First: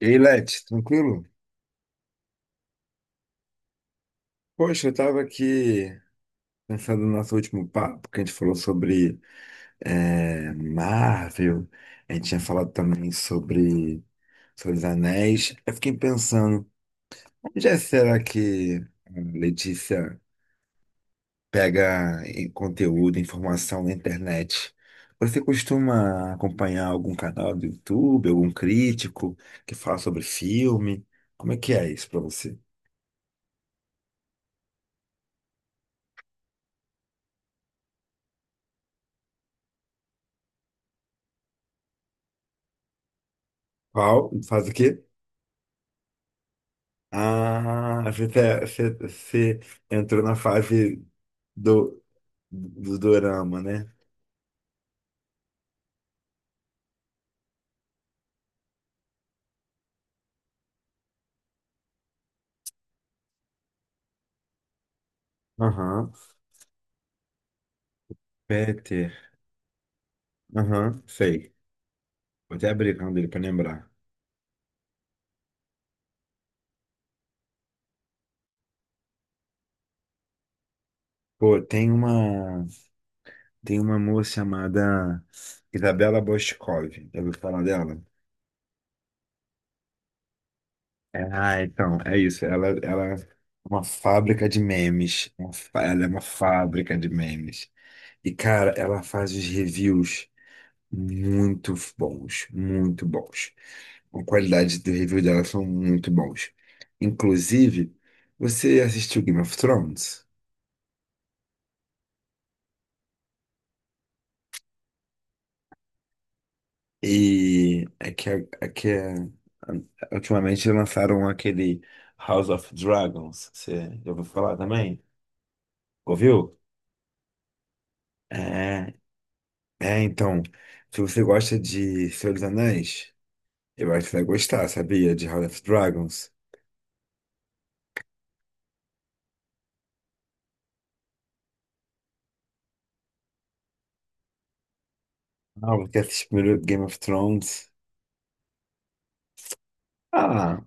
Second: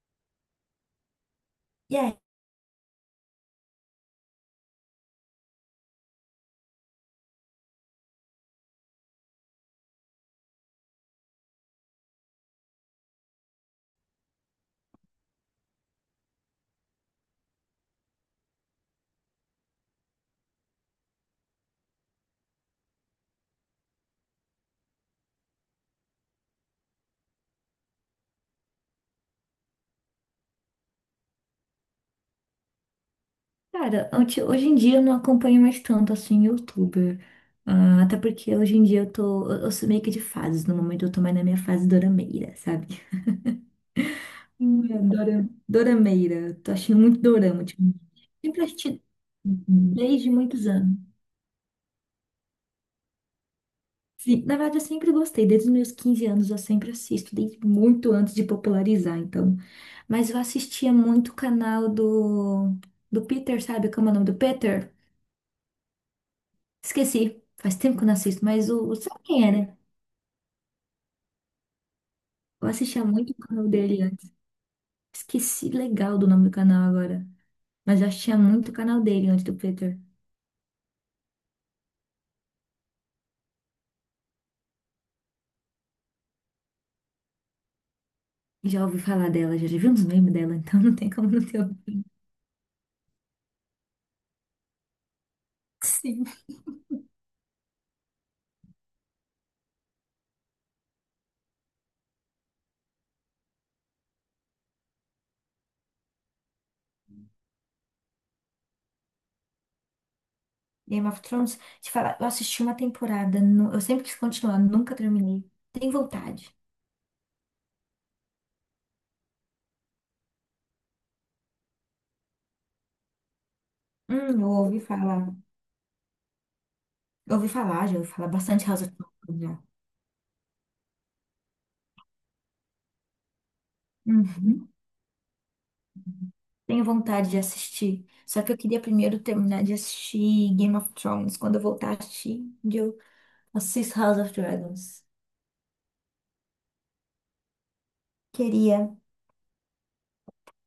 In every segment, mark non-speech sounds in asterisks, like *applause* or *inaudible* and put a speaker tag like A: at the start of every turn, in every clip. A: Ei, Leti, tranquilo?
B: E aí,
A: Poxa, eu tava aqui pensando no nosso último papo, que a gente falou sobre Marvel. A gente tinha falado também sobre os Anéis. Eu fiquei pensando, onde será que a Letícia conteúdo, informação na internet? Você costuma acompanhar algum canal do YouTube, algum crítico que fala sobre filme? Como é que é isso pra você?
B: cara, hoje em dia eu não acompanho mais tanto assim youtuber. Ah, até porque hoje em dia eu tô. Eu sou meio que de fases. No momento eu tô mais na minha fase dorameira, sabe?
A: Qual? Faz o quê?
B: Dorameira. Tô achando muito dorama, tipo.
A: Ah,
B: Sempre assisti
A: você entrou
B: desde
A: na
B: muitos anos.
A: fase do, do dorama, né?
B: Sim, na verdade, eu sempre gostei. Desde os meus 15 anos eu sempre assisto, desde muito antes de popularizar, então. Mas eu assistia muito do Peter, sabe? Como é o nome do Peter?
A: Aham.
B: Esqueci. Faz tempo que eu não assisto, mas o
A: Peter.
B: sabe quem é, né?
A: Aham, sei. Vou
B: Eu
A: até abrir o
B: assistia
A: canal dele
B: muito o
A: pra
B: canal
A: lembrar.
B: dele antes. Esqueci legal do nome do canal agora. Mas eu assistia muito o canal dele antes do Peter.
A: Pô, tem uma moça chamada Isabela Boscov. Já ouviu falar dela?
B: Já ouvi falar dela, já vi uns memes dela, *laughs* então não tem
A: É.
B: como não ter
A: Ah,
B: ouvido.
A: então, é isso. Ela é uma fábrica de memes. Ela é uma
B: Sim.
A: fábrica de memes. E, cara, ela faz os reviews muito bons, muito bons. A qualidade do review dela são muito bons. Inclusive, você assistiu Game of Thrones?
B: Game of Thrones, te falar, eu assisti uma temporada, eu sempre quis continuar, nunca terminei. Tem vontade.
A: E é que ultimamente lançaram aquele House of Dragons. Você já ouviu
B: Eu
A: falar
B: ouvi
A: também?
B: falar.
A: Ouviu?
B: Eu ouvi falar, já ouvi falar bastante House of
A: É,
B: Thrones já.
A: é, então, se você gosta de Senhor dos Anéis, eu acho que você vai gostar,
B: Uhum.
A: sabia? De House of Dragons.
B: Tenho vontade de assistir. Só que eu queria primeiro terminar de assistir Game of Thrones. Quando eu voltar a assistir, eu assisto House of Dragons.
A: Ah, você assistiu primeiro Game of Thrones.
B: Queria.
A: Ah,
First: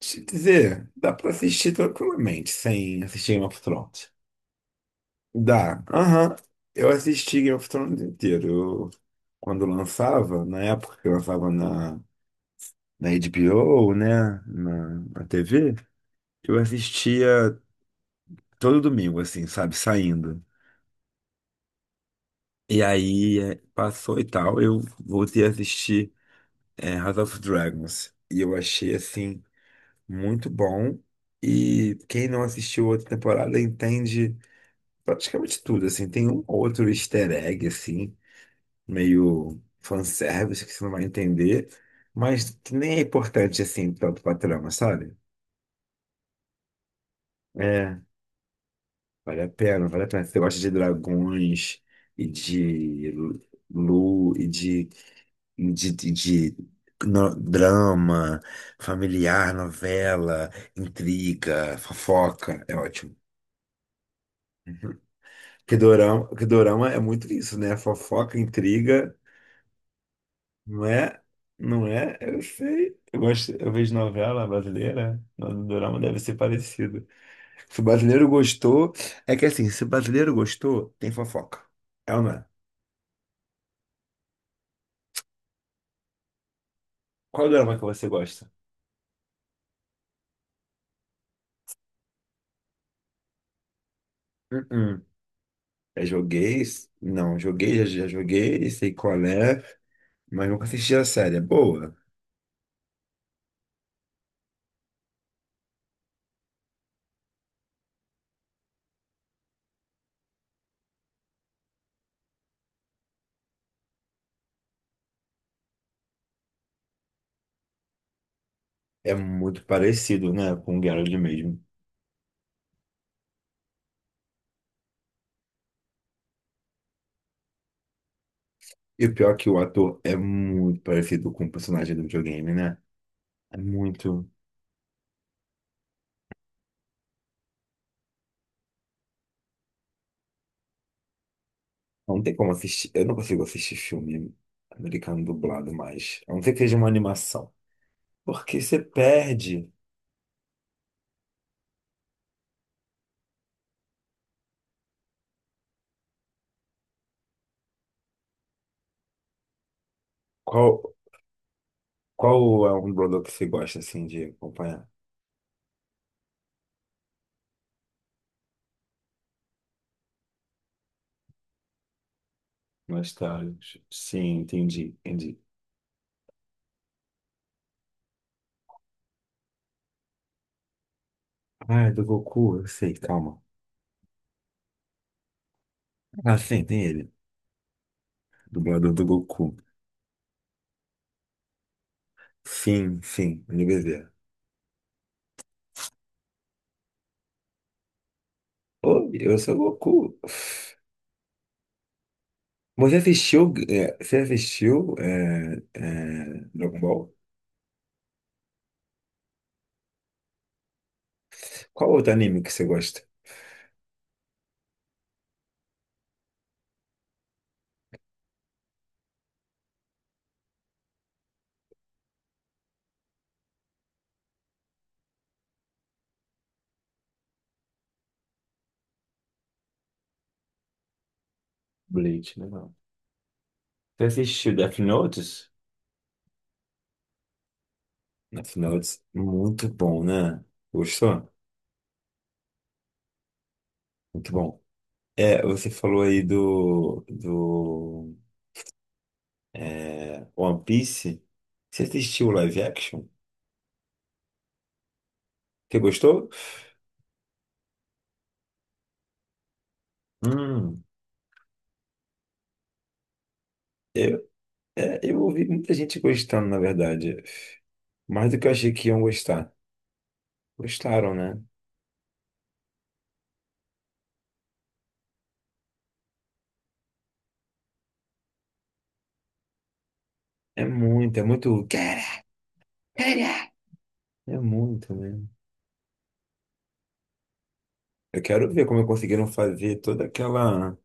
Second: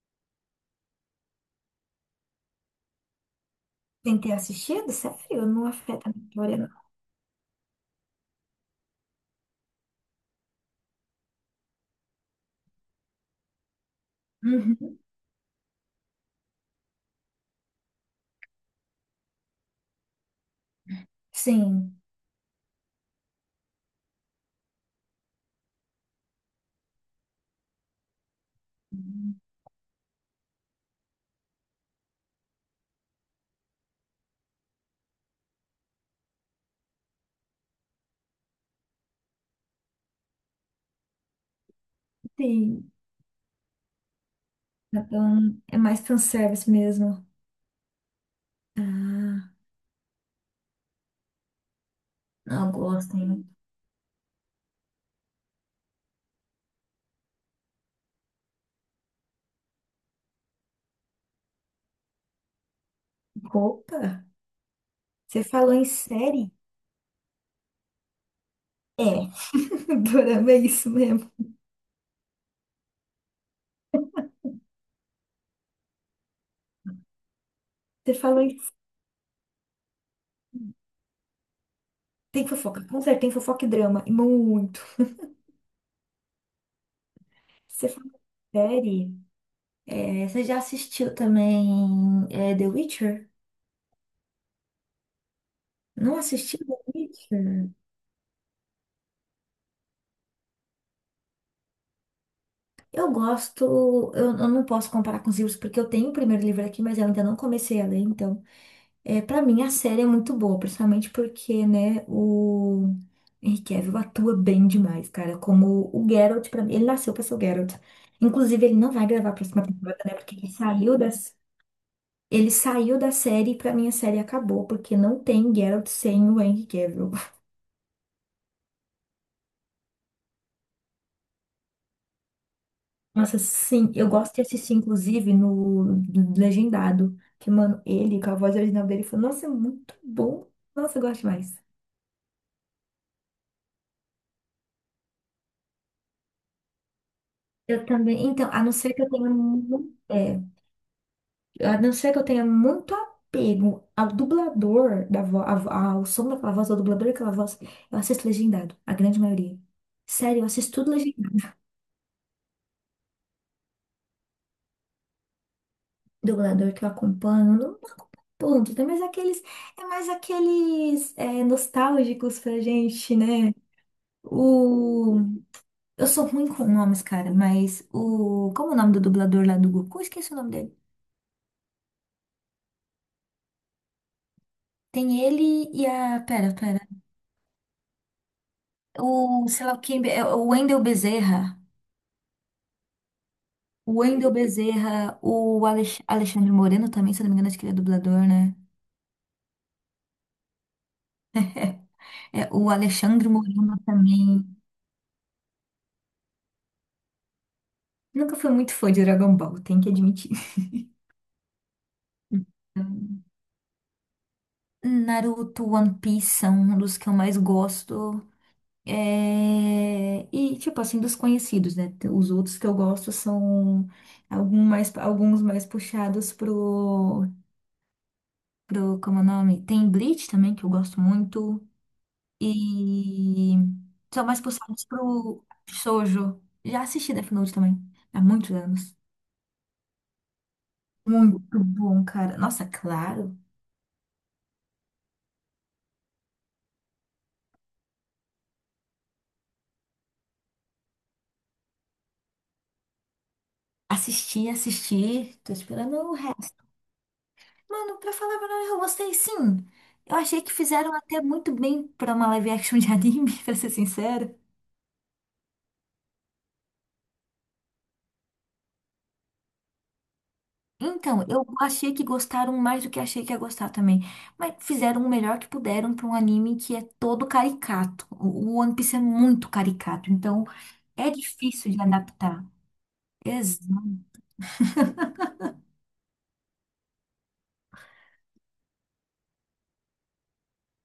A: deixa eu te dizer, dá pra assistir tranquilamente sem assistir Game of Thrones.
B: Tem ter assistido? Sério? Não
A: Dá.
B: afeta a minha
A: Aham.
B: história,
A: Eu
B: não.
A: assisti Game of Thrones inteiro. Eu, quando lançava, na época que lançava na HBO, né?
B: Uhum.
A: Na TV, eu assistia todo domingo, assim, sabe? Saindo.
B: Sim.
A: E aí passou e tal, eu voltei a assistir House of Dragons. E eu achei, assim, muito bom. E quem não assistiu outra temporada entende praticamente tudo, assim. Tem um ou outro easter egg, assim, meio fanservice que você não vai entender, mas que
B: Tem.
A: nem é importante assim tanto pra trama, sabe?
B: Então, é mais fanservice mesmo.
A: É, vale a
B: Ah,
A: pena, vale a pena. Se você gosta de dragões e
B: não
A: de
B: gosto, hein?
A: lu e de no- drama familiar, novela, intriga, fofoca, é ótimo.
B: Opa! Você falou em
A: Que
B: série?
A: dorama é muito isso, né? Fofoca,
B: É.
A: intriga.
B: *laughs* Dorama é
A: Não
B: isso
A: é?
B: mesmo.
A: Não é? Eu sei. Eu gosto, eu vejo novela brasileira, no dorama deve ser parecido. Se o
B: Você
A: brasileiro
B: falou em...
A: gostou, é que assim, Se o brasileiro gostou, tem fofoca. É ou não é?
B: Tem fofoca. Com certeza tem fofoca e drama. E muito.
A: Qual dorama que
B: Você
A: você
B: falou
A: gosta?
B: em série? Você já assistiu também The Witcher?
A: Uh-uh. Já
B: Não assistiu The Witcher?
A: já joguei, sei qual é, mas nunca assisti a série. É boa.
B: Eu gosto, eu não posso comparar com os livros porque eu tenho o primeiro livro aqui, mas eu ainda não comecei a ler, então. É, para mim a série é muito boa, principalmente porque, né, o Henry Cavill atua bem demais, cara, como o Geralt para mim, ele nasceu para ser o Geralt. Inclusive, ele não vai
A: É
B: gravar a
A: muito
B: próxima temporada, né,
A: parecido,
B: porque
A: né, com o Geralt mesmo.
B: ele saiu da série e pra mim a série acabou, porque não tem Geralt sem o Henry Cavill.
A: E o pior é que o ator é muito parecido com o personagem do videogame, né?
B: Nossa,
A: É
B: sim, eu
A: muito.
B: gosto de assistir, inclusive, no do legendado. Que, mano, ele, com a voz original dele, falou, nossa, é muito bom. Nossa, eu gosto demais.
A: Não tem como assistir. Eu não consigo assistir filme americano dublado mais. A não ser que seja uma animação.
B: Eu também, então,
A: Porque você perde.
B: a não ser que eu tenha muito apego ao dublador, da vo, a vo- ao som daquela voz, ao dublador daquela voz, eu assisto legendado, a grande maioria. Sério, eu
A: Qual,
B: assisto tudo legendado. *laughs*
A: qual é um dublador que você gosta, assim, de acompanhar?
B: Dublador que eu acompanho, eu não ponto, né? É mais aqueles nostálgicos pra gente, né?
A: Nostálgico. Sim, entendi,
B: O...
A: entendi.
B: Eu sou ruim com nomes, cara, mas o... Como é o nome do dublador lá do Goku? Esqueci o nome dele.
A: Ah, é do Goku, eu sei, calma.
B: Tem ele e a...
A: Ah,
B: Pera,
A: sim,
B: pera.
A: tem ele. Dublador do
B: O,
A: Goku.
B: sei lá, quem... é o Wendel Bezerra.
A: Sim, sim,
B: O
A: NBZ.
B: Wendel Bezerra, o Alex... Alexandre Moreno também, se eu não me engano, acho que ele é dublador, né?
A: Oi, eu sou o Goku.
B: É, o
A: Você
B: Alexandre Moreno
A: você
B: também.
A: assistiu Dragon Ball?
B: Nunca fui muito fã de Dragon Ball, tenho que admitir.
A: Qual outro anime que você gosta?
B: *laughs* Naruto, One Piece são um dos que eu mais gosto. É, e, tipo assim, dos conhecidos, né? Os outros que eu gosto são alguns mais puxados como é o nome? Tem Bleach também, que eu gosto muito.
A: Bleach, né?
B: E
A: Você
B: são mais
A: assistiu Death
B: puxados pro
A: Notes?
B: Shoujo. Já assisti Death Note também, há muitos
A: Death
B: anos.
A: Notes, muito bom, né? Gostou?
B: Muito bom, cara. Nossa, claro.
A: Muito bom. É, você falou aí do One Piece. Você assistiu o live action?
B: Assisti, assisti. Tô
A: Você
B: esperando o
A: gostou?
B: resto. Mano, pra falar a verdade, eu gostei sim. Eu achei que
A: Hum.
B: fizeram até muito bem pra uma live action de anime, *laughs* pra ser
A: Eu,
B: sincera.
A: eu ouvi muita gente gostando, na verdade. Mais do que eu achei que iam gostar. Gostaram,
B: Então,
A: né?
B: eu achei que gostaram mais do que achei que ia gostar também. Mas fizeram o melhor que puderam pra um anime que é todo caricato. O One Piece é muito caricato, então
A: É
B: é
A: muito, é muito.
B: difícil de
A: Cara,
B: adaptar.
A: cara!
B: Exato.
A: É muito, né? Eu quero ver como conseguiram fazer toda aquela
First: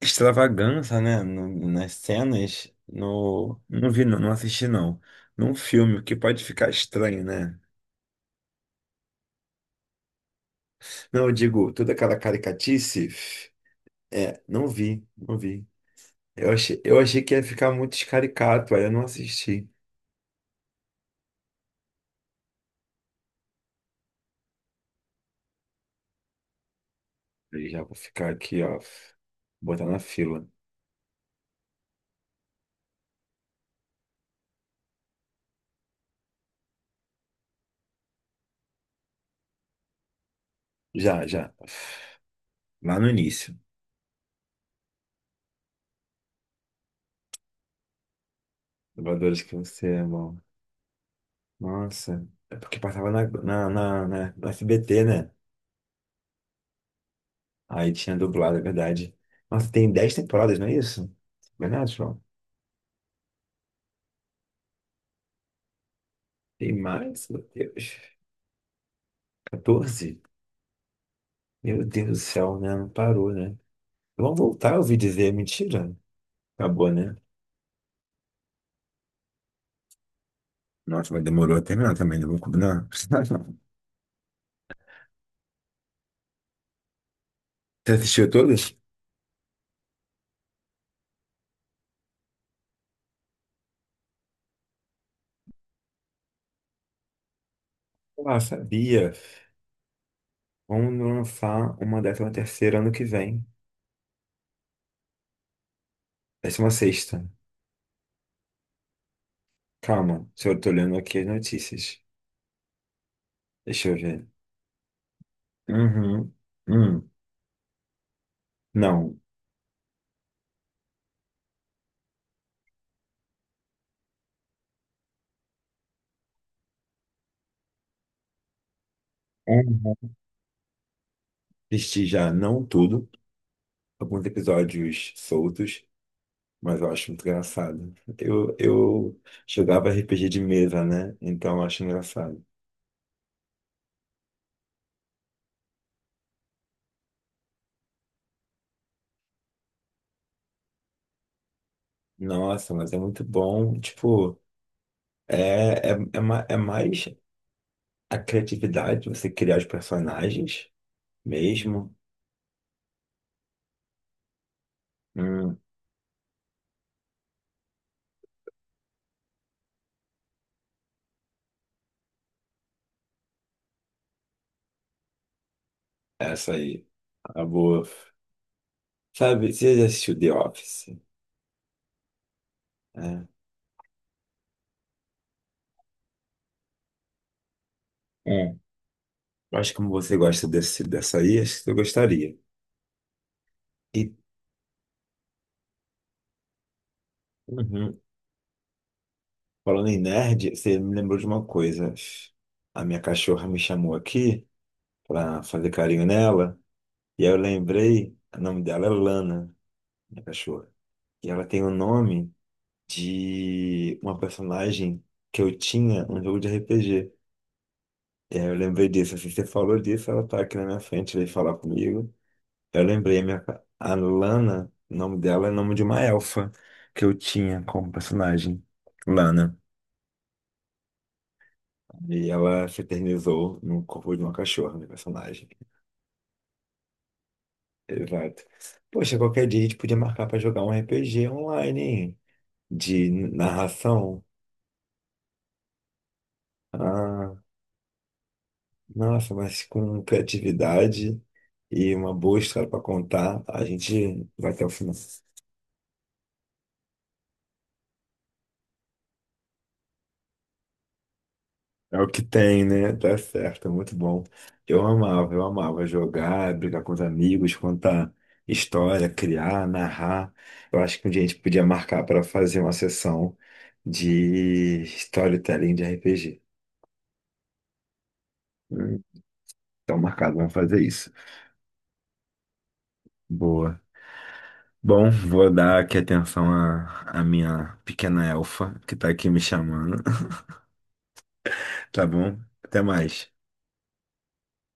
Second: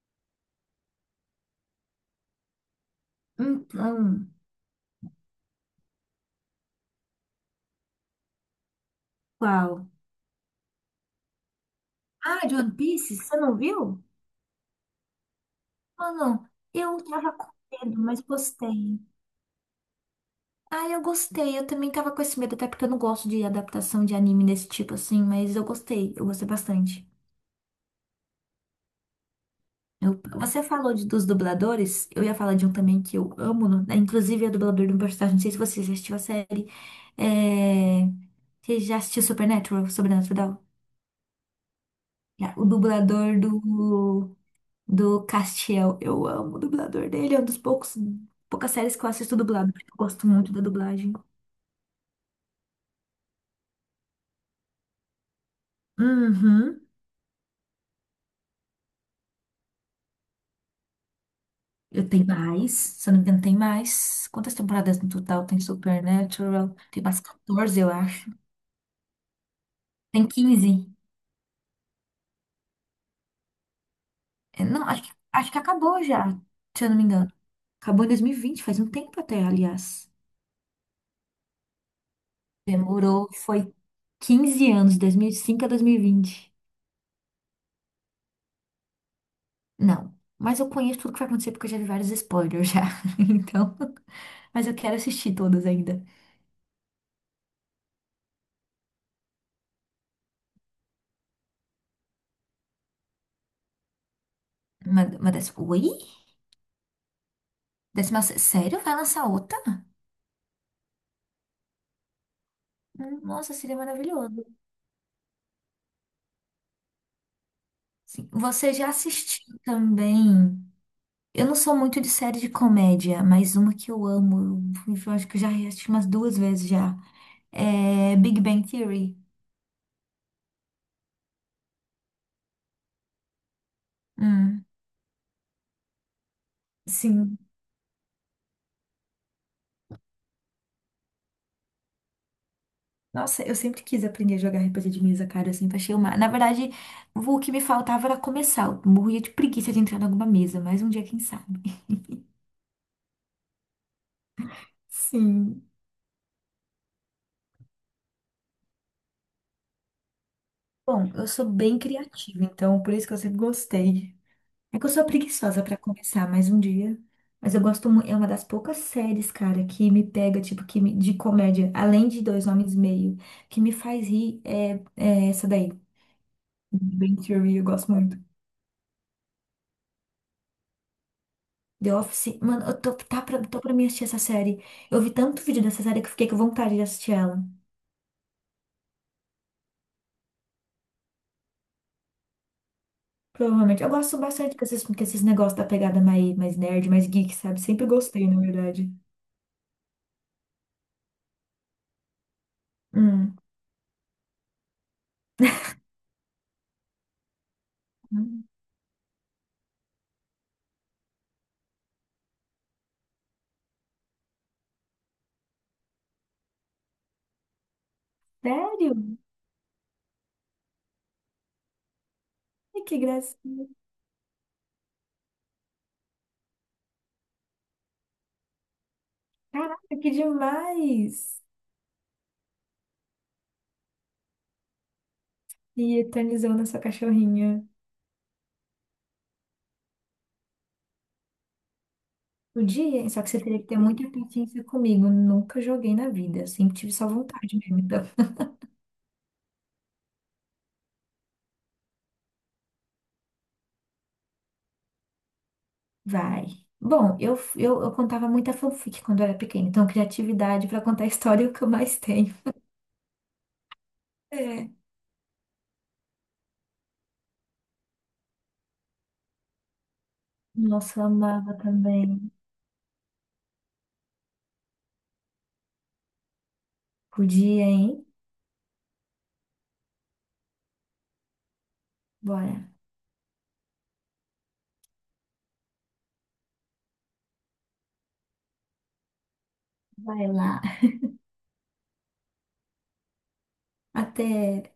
A: extravagância, né, nas cenas, não vi,
B: Então,
A: não assisti, não. Num filme, o que pode ficar estranho, né?
B: qual?
A: Não, eu digo, toda aquela
B: Ah, de One
A: caricatice,
B: Piece? Você não viu?
A: não vi, não vi.
B: Mano, eu
A: Eu achei
B: tava
A: que ia
B: com
A: ficar muito
B: medo, mas
A: escaricato, aí eu
B: gostei.
A: não assisti.
B: Ah, eu gostei. Eu também tava com esse medo, até porque eu não gosto de adaptação de anime desse tipo assim, mas eu gostei bastante.
A: E já vou ficar aqui, ó, botar na fila.
B: Você falou dos dubladores, eu ia falar de um também que eu amo, né? Inclusive é dublador de um personagem, não sei se você já assistiu a série. É... Você já assistiu Supernatural, Sobrenatural?
A: Já, já.
B: Já, o
A: Lá no
B: dublador
A: início.
B: do, do Castiel. Eu amo o dublador dele, é um dos poucos, poucas séries que eu assisto
A: Dubladores que
B: dublado, porque
A: você
B: eu gosto
A: ama.
B: muito da dublagem.
A: Nossa, é porque passava na SBT, né?
B: Uhum.
A: Aí tinha dublado, é verdade. Nossa, tem 10 temporadas, não é isso? Verdade,
B: Eu
A: João?
B: tenho mais, se eu não me engano, tem mais. Quantas temporadas no total tem
A: Tem
B: Supernatural? Tem umas
A: mais? Meu
B: 14, eu
A: Deus.
B: acho.
A: 14?
B: Tem 15.
A: Meu Deus do céu, né? Não parou, né? Vamos voltar, eu
B: Não,
A: ouvi dizer.
B: acho que
A: Mentira.
B: acabou já, se
A: Acabou,
B: eu não me
A: né?
B: engano. Acabou em 2020, faz um tempo até, aliás.
A: Nossa, mas demorou a terminar também, não vou combinar.
B: Demorou,
A: *laughs*
B: foi 15 anos, 2005 a 2020.
A: Você assistiu todas?
B: Não, mas eu conheço tudo que vai acontecer porque eu já vi vários spoilers já. *laughs* Então, mas eu quero assistir todas ainda.
A: Ah, sabia. Vamos lançar uma décima terceira ano que vem.
B: Uma dessa... Oi?
A: Décima sexta.
B: Décima... Sério? Vai lançar outra?
A: Calma, se eu tô olhando aqui as notícias.
B: Nossa, seria
A: Deixa eu ver.
B: maravilhoso.
A: Uhum. Hum.
B: Sim. Você já
A: Não.
B: assistiu também? Eu não sou muito de série de comédia, mas uma que eu amo, eu acho que eu já assisti umas duas vezes já. É Big Bang Theory.
A: Uhum. Assisti já, não tudo, alguns
B: Hum,
A: episódios soltos, mas eu acho muito
B: sim.
A: engraçado. Eu jogava RPG de mesa, né? Então eu acho engraçado.
B: Nossa, eu sempre quis aprender a jogar RPG de mesa, cara. Eu sempre achei uma. Na verdade, o que me faltava era começar. Eu morria de preguiça de entrar em alguma mesa, mas um dia, quem sabe?
A: Nossa, mas é muito bom. Tipo,
B: *laughs* Sim.
A: é mais a criatividade, você criar os personagens
B: Bom, eu sou bem
A: mesmo.
B: criativa, então por isso que eu sempre gostei. É que eu sou
A: Hum,
B: preguiçosa pra começar mais um dia. Mas eu gosto muito. É uma das poucas séries, cara, que me pega, tipo, de comédia, além de Dois Homens e Meio, que me faz rir, é essa daí.
A: essa aí.
B: Big Bang
A: A
B: Theory, eu
A: boa.
B: gosto muito.
A: Sabe, você já assistiu The Office?
B: The Office, mano, eu tô, tá
A: Né?
B: pra, tô pra mim assistir essa série. Eu vi tanto vídeo dessa série que eu fiquei com vontade de assistir ela.
A: Hum. Eu acho que como você gosta dessa aí, acho que você gostaria.
B: Provavelmente. Eu
A: E,
B: gosto bastante com esses negócios da pegada mais, mais nerd, mais geek, sabe? Sempre
A: uhum.
B: gostei, na verdade.
A: Falando em nerd, você me lembrou de uma coisa. A minha
B: Hum.
A: cachorra me chamou aqui pra fazer carinho nela, e aí eu lembrei, o
B: Hum.
A: nome dela é Lana, minha cachorra. E ela tem o nome de uma personagem que eu tinha num jogo de RPG. E aí eu lembrei
B: Sério?
A: disso, assim, você falou disso, ela tá aqui na minha frente, veio falar comigo.
B: Ai,
A: Eu
B: que
A: lembrei,
B: gracinha.
A: a Lana, o nome dela é o nome de uma elfa que eu tinha como personagem, Lana.
B: Caraca, que demais!
A: E ela se eternizou no corpo de uma cachorra, minha personagem.
B: E eternizando essa cachorrinha.
A: Exato. Poxa, qualquer dia a gente podia marcar pra jogar um RPG online, hein?
B: Podia,
A: De
B: só que você teria que ter muita
A: narração.
B: paciência comigo. Nunca joguei na vida. Sempre tive só
A: Ah,
B: vontade mesmo. Então, *laughs*
A: nossa, mas com criatividade e uma boa história pra contar, a gente vai até o final.
B: vai. Bom, eu contava muita fanfic quando eu era pequena. Então, criatividade pra contar história é o que eu mais
A: É o que
B: tenho.
A: tem, né? Tá certo, é muito bom.
B: É.
A: Eu amava jogar, brigar com os amigos, contar história, criar, narrar. Eu acho
B: Nossa, eu
A: que um dia a gente
B: amava
A: podia marcar para
B: também.
A: fazer uma sessão de storytelling de RPG.
B: Podia, hein?
A: Hum, Então, marcado, vamos fazer isso.
B: Bora.
A: Boa. Bom, vou dar aqui atenção à minha pequena elfa, que tá aqui me chamando.
B: Vai
A: *laughs*
B: lá.
A: Tá bom? Até mais.
B: Até.